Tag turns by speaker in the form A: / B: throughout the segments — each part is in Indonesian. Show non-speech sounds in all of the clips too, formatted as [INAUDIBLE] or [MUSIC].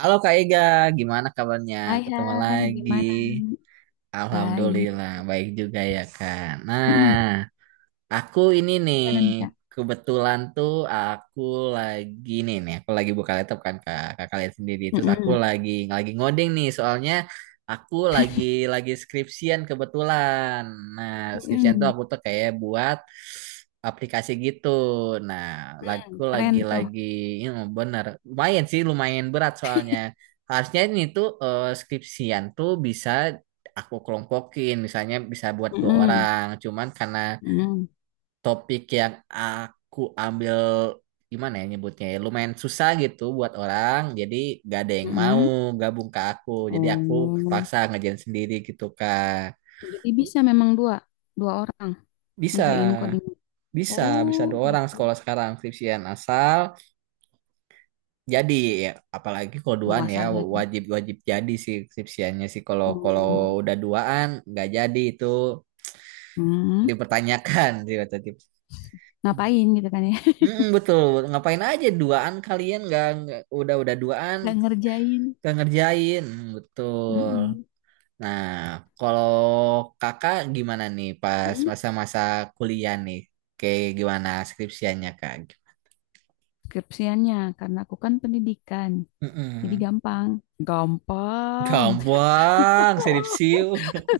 A: Halo Kak Ega, gimana kabarnya?
B: Hai,
A: Ketemu
B: hai,
A: lagi.
B: gimana? Baik.
A: Alhamdulillah, baik juga ya Kak. Nah,
B: Mm-mm.
A: Aku ini nih,
B: Gimana nih, Kak?
A: kebetulan tuh aku lagi nih nih aku lagi buka laptop kan kak, kakak lihat sendiri. Terus aku
B: Mm-mm,
A: lagi ngoding nih, soalnya aku lagi skripsian kebetulan. Nah, skripsian tuh
B: mm-mm.
A: aku tuh kayak buat aplikasi gitu. Nah,
B: Mm,
A: aku
B: keren
A: lagi
B: tuh.
A: lagi ini, bener lumayan sih, lumayan berat. Soalnya harusnya ini tuh skripsian tuh bisa aku kelompokin, misalnya bisa buat dua
B: Mm-mm,
A: orang, cuman karena
B: mm-mm,
A: topik yang aku ambil, gimana ya nyebutnya ya, lumayan susah gitu buat orang, jadi gak ada yang mau
B: mm-mm.
A: gabung ke aku, jadi aku
B: Oh,
A: terpaksa ngerjain sendiri gitu kak.
B: jadi bisa memang dua, dua orang
A: bisa
B: ngerjain coding.
A: bisa bisa
B: Oh,
A: dua orang
B: gitu.
A: sekolah sekarang skripsian asal jadi ya, apalagi kalau
B: Oh,
A: duaan ya
B: asal jadi.
A: wajib wajib jadi sih skripsiannya sih. Kalau kalau
B: Oh,
A: udah duaan nggak jadi itu
B: mm.
A: dipertanyakan sih kata dia.
B: Ngapain gitu kan ya?
A: Mm-mm, betul. Ngapain aja duaan kalian udah duaan
B: [LAUGHS] Nggak ngerjain.
A: nggak ngerjain. Betul.
B: Mm-mm.
A: Nah, kalau kakak gimana nih pas
B: Mm.
A: masa-masa kuliah nih? Kayak gimana skripsiannya kak?
B: Skripsiannya, karena aku kan pendidikan, jadi
A: Mm-mm.
B: gampang. Gampang.
A: Gampang, sirip
B: [LAUGHS]
A: siu.
B: [LAUGHS]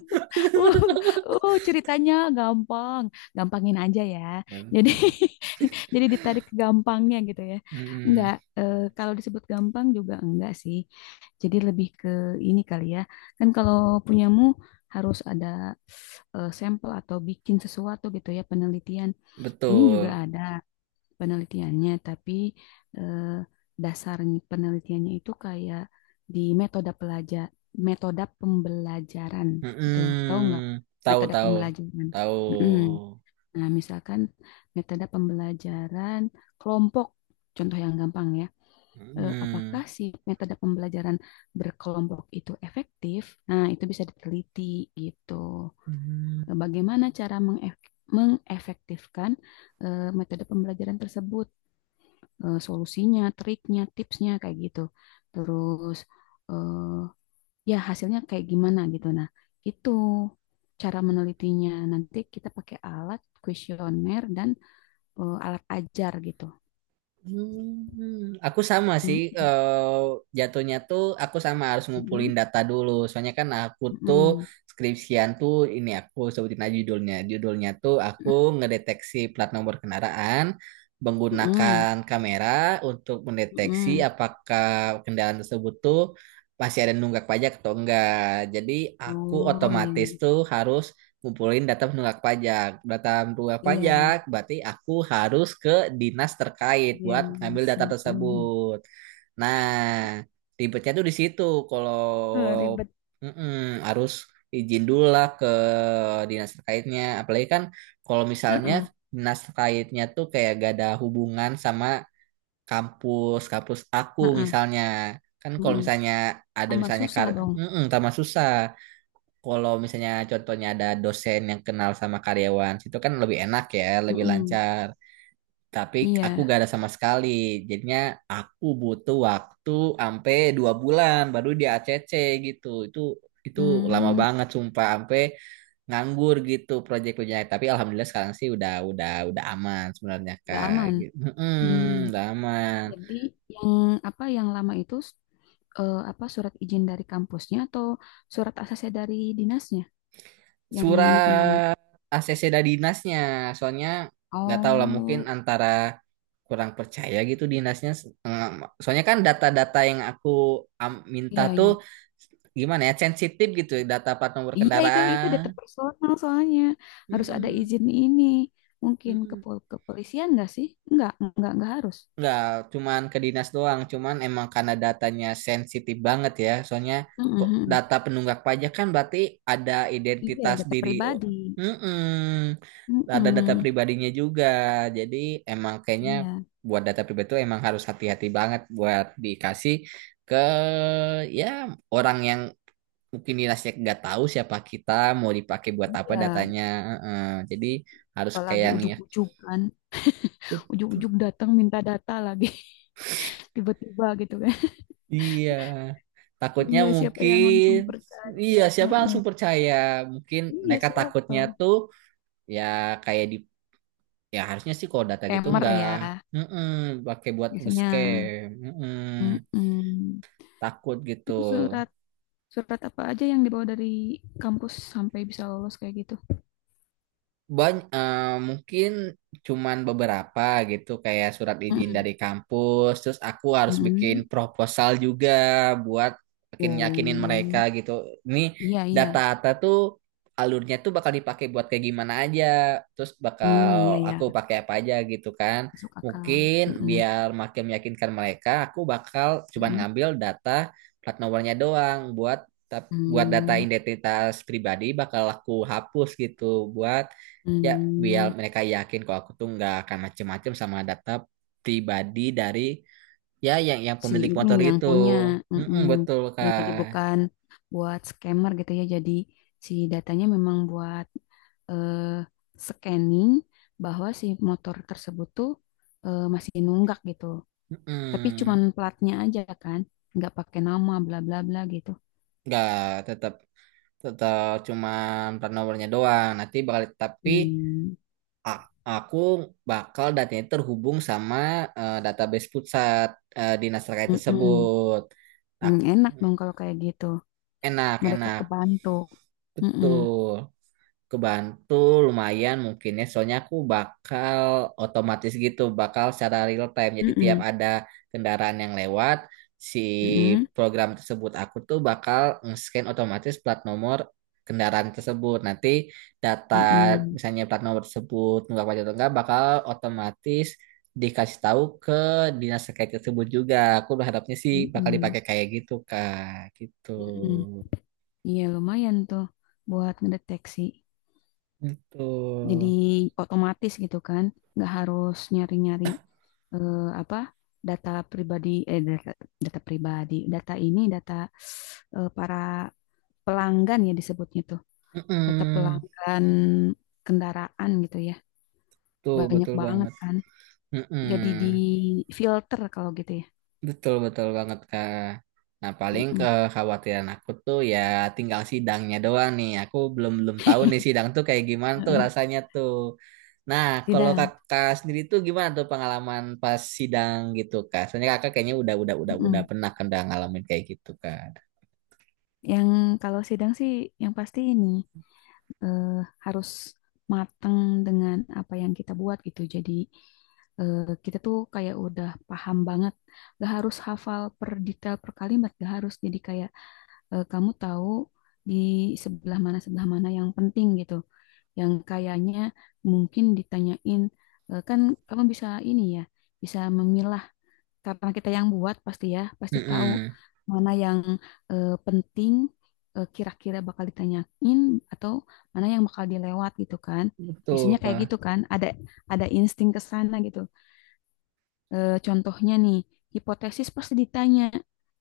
B: Uh, ceritanya gampang, gampangin aja ya. Jadi
A: Mm-mm.
B: [LAUGHS] jadi ditarik ke gampangnya gitu ya. Enggak
A: Mm-mm.
B: kalau disebut gampang juga enggak sih. Jadi lebih ke ini kali ya. Kan kalau punyamu harus ada sampel atau bikin sesuatu gitu ya penelitian. Ini juga
A: Betul.
B: ada penelitiannya, tapi eh, dasarnya penelitiannya itu kayak di metode pembelajaran gitu. Tahu
A: Mm-mm.
B: nggak?
A: Tahu
B: Metode
A: tahu
B: pembelajaran.
A: tahu.
B: Mm-mm. Nah, misalkan metode pembelajaran kelompok, contoh yang gampang ya. Eh,
A: Mm-mm.
B: apakah si metode pembelajaran berkelompok itu efektif? Nah, itu bisa diteliti gitu. Bagaimana cara mengefektifkan metode pembelajaran tersebut? Solusinya, triknya, tipsnya kayak gitu. Terus eh, ya hasilnya kayak gimana gitu. Nah, itu cara menelitinya. Nanti kita pakai alat kuesioner dan alat ajar gitu.
A: Aku sama sih,
B: Mm,
A: jatuhnya tuh aku sama harus ngumpulin
B: mm,
A: data dulu. Soalnya kan aku tuh
B: mm,
A: skripsian tuh, ini aku sebutin aja judulnya. Judulnya tuh aku ngedeteksi plat nomor kendaraan
B: mm, mm,
A: menggunakan kamera untuk mendeteksi
B: mm.
A: apakah kendaraan tersebut tuh masih ada nunggak pajak atau enggak. Jadi aku
B: Oh iya,
A: otomatis tuh harus ngumpulin data penunggak pajak. Data penunggak pajak
B: iya,
A: berarti aku harus ke dinas terkait
B: iya,
A: buat ngambil data
B: langsung. Mm.
A: tersebut. Nah, ribetnya tuh di situ. Kalau
B: Eh, ribet.
A: mm-mm, harus izin dulu lah ke dinas terkaitnya. Apalagi kan kalau misalnya
B: Heeh,
A: dinas terkaitnya tuh kayak gak ada hubungan sama kampus kampus aku
B: heeh,
A: misalnya. Kan kalau
B: heeh.
A: misalnya ada
B: Tambah
A: misalnya
B: susah dong.
A: mm-mm, tambah susah. Kalau misalnya contohnya ada dosen yang kenal sama karyawan, itu kan lebih enak ya, lebih
B: Heeh.
A: lancar. Tapi aku
B: Iya.
A: gak ada sama sekali. Jadinya aku butuh waktu sampai 2 bulan baru dia ACC gitu. Itu lama
B: Hmm,
A: banget sumpah, sampai nganggur gitu proyek-proyeknya. Tapi alhamdulillah sekarang sih udah udah aman sebenarnya
B: nggak
A: Kak.
B: aman.
A: Gitu.
B: Hmm.
A: Mm-mm, udah aman.
B: Jadi yang apa yang lama itu apa surat izin dari kampusnya atau surat ACC dari dinasnya yang bikin lama?
A: Surat ACC dari dinasnya. Soalnya nggak tahu lah, mungkin
B: Oh,
A: antara kurang percaya gitu dinasnya. Eh, Soalnya kan data-data yang aku minta
B: iya
A: tuh,
B: iya.
A: gimana ya, sensitif gitu data plat nomor
B: Iya itu data
A: kendaraan.
B: personal soalnya harus ada
A: Mm-mm,
B: izin ini. Mungkin ke
A: mm-mm.
B: kepolisian nggak sih? Nggak, nggak harus.
A: Nggak, cuman ke dinas doang. Cuman emang karena datanya sensitif banget ya. Soalnya kok
B: Mm-mm.
A: data penunggak pajak kan berarti ada
B: Iya,
A: identitas
B: data
A: diri.
B: pribadi.
A: Mm. Ada data
B: Mm-mm.
A: pribadinya juga. Jadi emang kayaknya
B: Iya,
A: buat data pribadi itu emang harus hati-hati banget buat dikasih ke, ya, orang yang mungkin dinasnya nggak tahu siapa kita, mau dipakai buat apa
B: iya.
A: datanya. Mm-mm. Jadi harus
B: Apalagi
A: kayaknya.
B: ujuk-ujuk kan, ujuk-ujuk datang minta data lagi [LAUGHS] tiba-tiba gitu kan.
A: Iya, takutnya
B: Iya, siapa yang langsung
A: mungkin,
B: percaya?
A: iya siapa
B: Heeh.
A: langsung percaya? Mungkin
B: Iya,
A: mereka
B: siapa?
A: takutnya tuh, ya kayak di, ya harusnya sih kalau data gitu
B: Scammer
A: nggak,
B: ya,
A: mm-mm, pakai buat
B: biasanya.
A: nge-scam, mm-mm,
B: Mm-mm.
A: takut gitu.
B: Itu surat surat apa aja yang dibawa dari kampus sampai bisa lolos kayak gitu?
A: Banyak, mungkin cuman beberapa gitu, kayak surat izin
B: Mm-mm.
A: dari kampus. Terus aku harus bikin
B: Mm-mm.
A: proposal juga buat makin yakinin mereka
B: Oh,
A: gitu. Ini
B: iya iya.
A: data-data tuh alurnya tuh bakal dipakai buat kayak gimana aja. Terus
B: Hmm, iya
A: bakal
B: iya.
A: aku pakai apa aja gitu kan.
B: Masuk akal.
A: Mungkin
B: Mm-mm.
A: biar makin meyakinkan mereka, aku bakal cuman
B: Mm-mm.
A: ngambil data plat nomornya doang. Buat buat data
B: Hmm.
A: identitas pribadi bakal aku hapus gitu, buat, ya,
B: Hmm.
A: biar mereka yakin kalau aku tuh nggak akan macem-macem sama data pribadi dari, ya, yang
B: Si
A: pemilik
B: ini
A: motor
B: yang
A: itu.
B: punya,
A: Mm-mm,
B: mm-mm.
A: betul
B: Ya jadi
A: kak.
B: bukan buat scammer gitu ya, jadi si datanya memang buat eh, scanning bahwa si motor tersebut tuh masih nunggak gitu, tapi cuman
A: Mm-mm.
B: platnya aja kan, nggak pakai nama bla bla bla gitu.
A: Nggak, tetap tetap cuman plat nomornya doang nanti, bakal, tapi
B: Hmm,
A: a- aku bakal datanya terhubung sama database pusat dinas terkait
B: mm-mm.
A: tersebut.
B: Hmm,
A: Aku
B: enak dong kalau kayak gitu.
A: enak
B: Mereka
A: enak
B: kebantu. Mm-mm.
A: betul, kebantu lumayan mungkin ya. Soalnya aku bakal otomatis gitu, bakal secara real time, jadi tiap
B: Mm-mm.
A: ada kendaraan yang lewat, si
B: Mm-mm.
A: program tersebut aku tuh bakal nge-scan otomatis plat nomor kendaraan tersebut. Nanti data,
B: Mm-mm.
A: misalnya plat nomor tersebut nunggak pajak atau enggak, bakal otomatis dikasih tahu ke dinas terkait tersebut juga. Aku berharapnya sih bakal
B: Mm-mm.
A: dipakai kayak gitu kak, gitu.
B: Mm-mm. Iya lumayan tuh buat ngedeteksi.
A: Gitu.
B: Jadi otomatis gitu kan, nggak harus nyari-nyari apa data pribadi, data pribadi, data para pelanggan ya disebutnya tuh, data
A: Mm-mm.
B: pelanggan kendaraan gitu ya,
A: Tuh,
B: banyak
A: betul
B: banget
A: banget.
B: kan.
A: Mm-mm.
B: Jadi di filter kalau gitu ya.
A: Betul, betul banget, Kak. Nah, paling
B: Mm-mm.
A: kekhawatiran aku tuh ya tinggal sidangnya doang nih. Aku belum belum tahu nih sidang tuh kayak gimana tuh
B: [LAUGHS]
A: rasanya tuh. Nah, kalau
B: Sidang.
A: kakak sendiri tuh gimana tuh pengalaman pas sidang gitu, Kak? Soalnya kakak kayaknya udah
B: Mm-mm.
A: pernah kan, udah ngalamin kayak gitu, Kak.
B: Yang kalau sidang sih yang pasti ini eh, harus matang dengan apa yang kita buat gitu. Jadi eh, kita tuh kayak udah paham banget. Gak harus hafal per detail per kalimat, gak harus. Jadi kayak kamu tahu di sebelah mana yang penting gitu. Yang kayaknya mungkin ditanyain kan kamu bisa ini ya, bisa memilah karena kita yang buat pasti ya pasti tahu
A: Mm-mm.
B: mana yang penting, kira-kira bakal ditanyain atau mana yang bakal dilewat gitu kan.
A: Betul,
B: Biasanya kayak
A: Kak.
B: gitu kan, ada insting ke sana gitu. Eh, contohnya nih, hipotesis pasti ditanya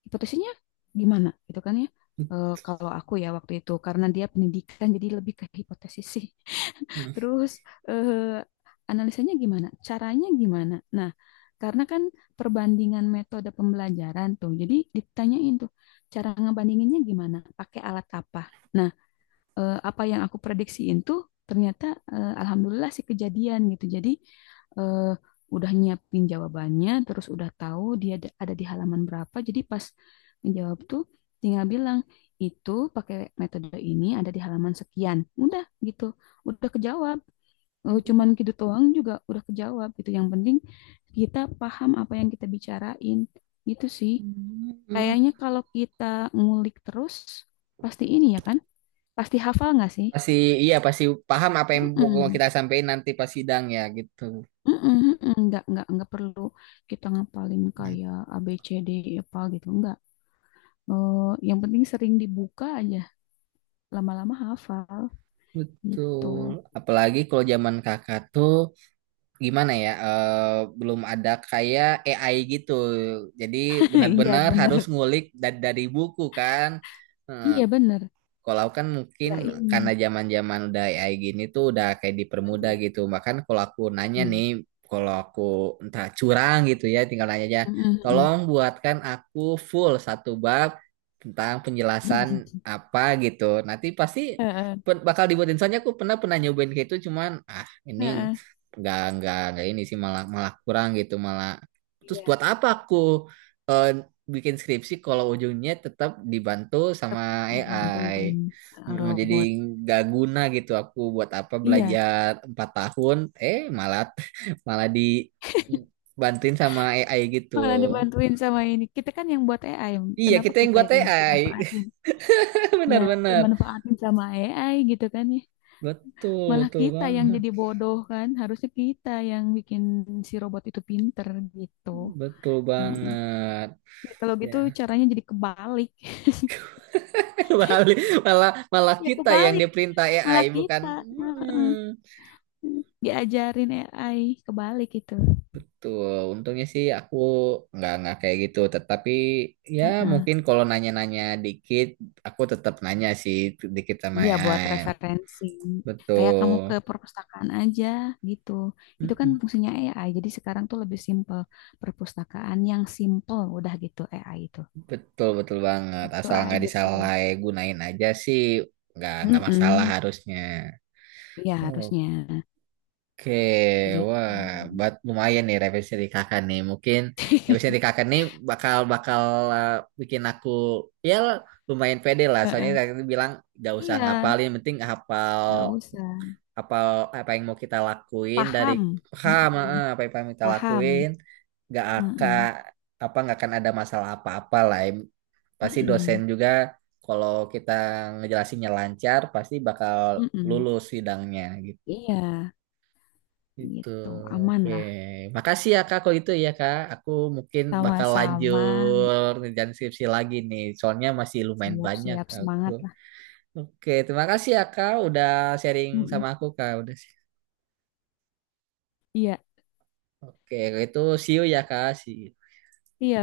B: hipotesisnya gimana gitu kan ya. Eh, kalau aku ya waktu itu karena dia pendidikan jadi lebih ke hipotesis sih.
A: Mm.
B: Terus eh, analisanya gimana? Caranya gimana? Nah, karena kan perbandingan metode pembelajaran tuh. Jadi ditanyain tuh, cara ngebandinginnya gimana? Pakai alat apa? Nah, apa yang aku prediksiin tuh ternyata alhamdulillah sih kejadian gitu. Jadi eh, udah nyiapin jawabannya, terus udah tahu dia ada di halaman berapa. Jadi pas menjawab tuh tinggal bilang itu pakai metode ini ada di halaman sekian. Udah gitu udah kejawab, cuman gitu doang juga udah kejawab gitu. Yang penting kita paham apa yang kita bicarain gitu sih.
A: Hmm.
B: Kayaknya kalau kita ngulik terus pasti ini ya kan? Pasti hafal nggak sih?
A: Pasti, iya pasti paham apa yang mau
B: Mm-mm.
A: kita sampaikan nanti pas sidang ya gitu.
B: Mm-mm, mm-mm. Nggak perlu kita ngapalin kayak A, B, C, D, E, apa gitu. Nggak. Eh, yang penting sering dibuka aja. Lama-lama hafal gitu.
A: Betul. Apalagi kalau zaman kakak tuh gimana ya? Belum ada kayak AI gitu. Jadi
B: [LAUGHS] Iya
A: benar-benar harus
B: bener.
A: ngulik dari buku kan. Eh,
B: Iya bener.
A: Kalau aku kan mungkin
B: Ya
A: karena
B: ini.
A: zaman-zaman udah AI gini tuh udah kayak dipermudah
B: Mm-mm,
A: gitu. Bahkan kalau aku nanya
B: mm-mm,
A: nih, kalau aku entah curang gitu ya, tinggal nanya aja,
B: mm-mm, mm-mm.
A: tolong buatkan aku full satu bab tentang penjelasan
B: [LAUGHS]
A: apa gitu. Nanti pasti
B: Heeh,
A: bakal dibuatin. Soalnya aku pernah pernah nyobain kayak itu, cuman ah ini
B: heeh.
A: nggak ini sih malah malah kurang gitu malah. Terus
B: Iya.
A: buat apa aku? eh, Bikin skripsi kalau ujungnya tetap dibantu sama
B: Tetap
A: AI.
B: dibantuin,
A: Mm, jadi
B: robot.
A: gak guna gitu aku buat apa
B: Iya,
A: belajar 4 tahun, eh malah [LAUGHS] malah dibantuin sama AI gitu.
B: malah dibantuin sama ini. Kita kan yang buat AI,
A: Iya
B: kenapa
A: kita yang
B: kita
A: buat
B: yang
A: AI,
B: dimanfaatin?
A: [LAUGHS]
B: Ya,
A: benar-benar
B: dimanfaatin sama AI gitu kan ya.
A: betul
B: Malah
A: betul
B: kita yang
A: banget,
B: jadi bodoh kan, harusnya kita yang bikin si robot itu pinter gitu.
A: betul
B: Mm.
A: banget.
B: Ya, kalau gitu
A: Ya.
B: caranya jadi kebalik. [LAUGHS]
A: [LAUGHS] Malah malah malah
B: Ya
A: kita yang
B: kebalik,
A: diperintah
B: malah
A: AI
B: kita,
A: bukan. Mm-mm.
B: mm, diajarin AI kebalik gitu.
A: Betul, untungnya sih aku nggak kayak gitu. Tetapi ya mungkin kalau nanya-nanya dikit, aku tetap nanya sih dikit sama
B: Iya,
A: ya.
B: buat referensi. Kayak kamu ke
A: Betul.
B: perpustakaan aja gitu. Itu kan
A: Mm-mm.
B: fungsinya AI. Jadi sekarang tuh lebih simple. Perpustakaan yang simple udah gitu AI itu.
A: betul betul banget.
B: Gitu
A: Asal nggak
B: aja sih.
A: disalahgunain aja sih, nggak masalah
B: Mm-mm.
A: harusnya.
B: Iya, harusnya
A: Oke,
B: gitu.
A: wah, buat lumayan nih revisi dari kakak nih. Mungkin revisi dari
B: [LAUGHS]
A: kakak nih bakal bakal eh, bikin aku, ya, lumayan pede lah. Soalnya
B: Heeh.
A: tadi bilang gak usah
B: Iya,
A: ngapalin, penting hafal
B: nggak usah.
A: hafal apa yang mau kita lakuin dari
B: Paham.
A: paham,
B: Mm-mm.
A: apa yang pengen kita
B: Paham.
A: lakuin. Gak akan
B: Mm-mm.
A: nggak akan ada masalah apa-apa lah. Pasti dosen
B: Mm-mm.
A: juga kalau kita ngejelasinnya lancar pasti bakal
B: Mm-mm.
A: lulus sidangnya.
B: Iya,
A: Gitu.
B: gitu. Aman
A: Oke.
B: lah.
A: Makasih ya Kak kalau itu ya Kak. Aku mungkin bakal
B: Sama-sama.
A: lanjut ngerjain skripsi lagi nih. Soalnya masih lumayan banyak
B: Siap-siap
A: aku.
B: semangat lah.
A: Oke, terima kasih ya Kak udah sharing sama
B: Mm-mm.
A: aku Kak. Udah.
B: Iya,
A: Oke, kalau itu see you ya Kak. See you.
B: iya,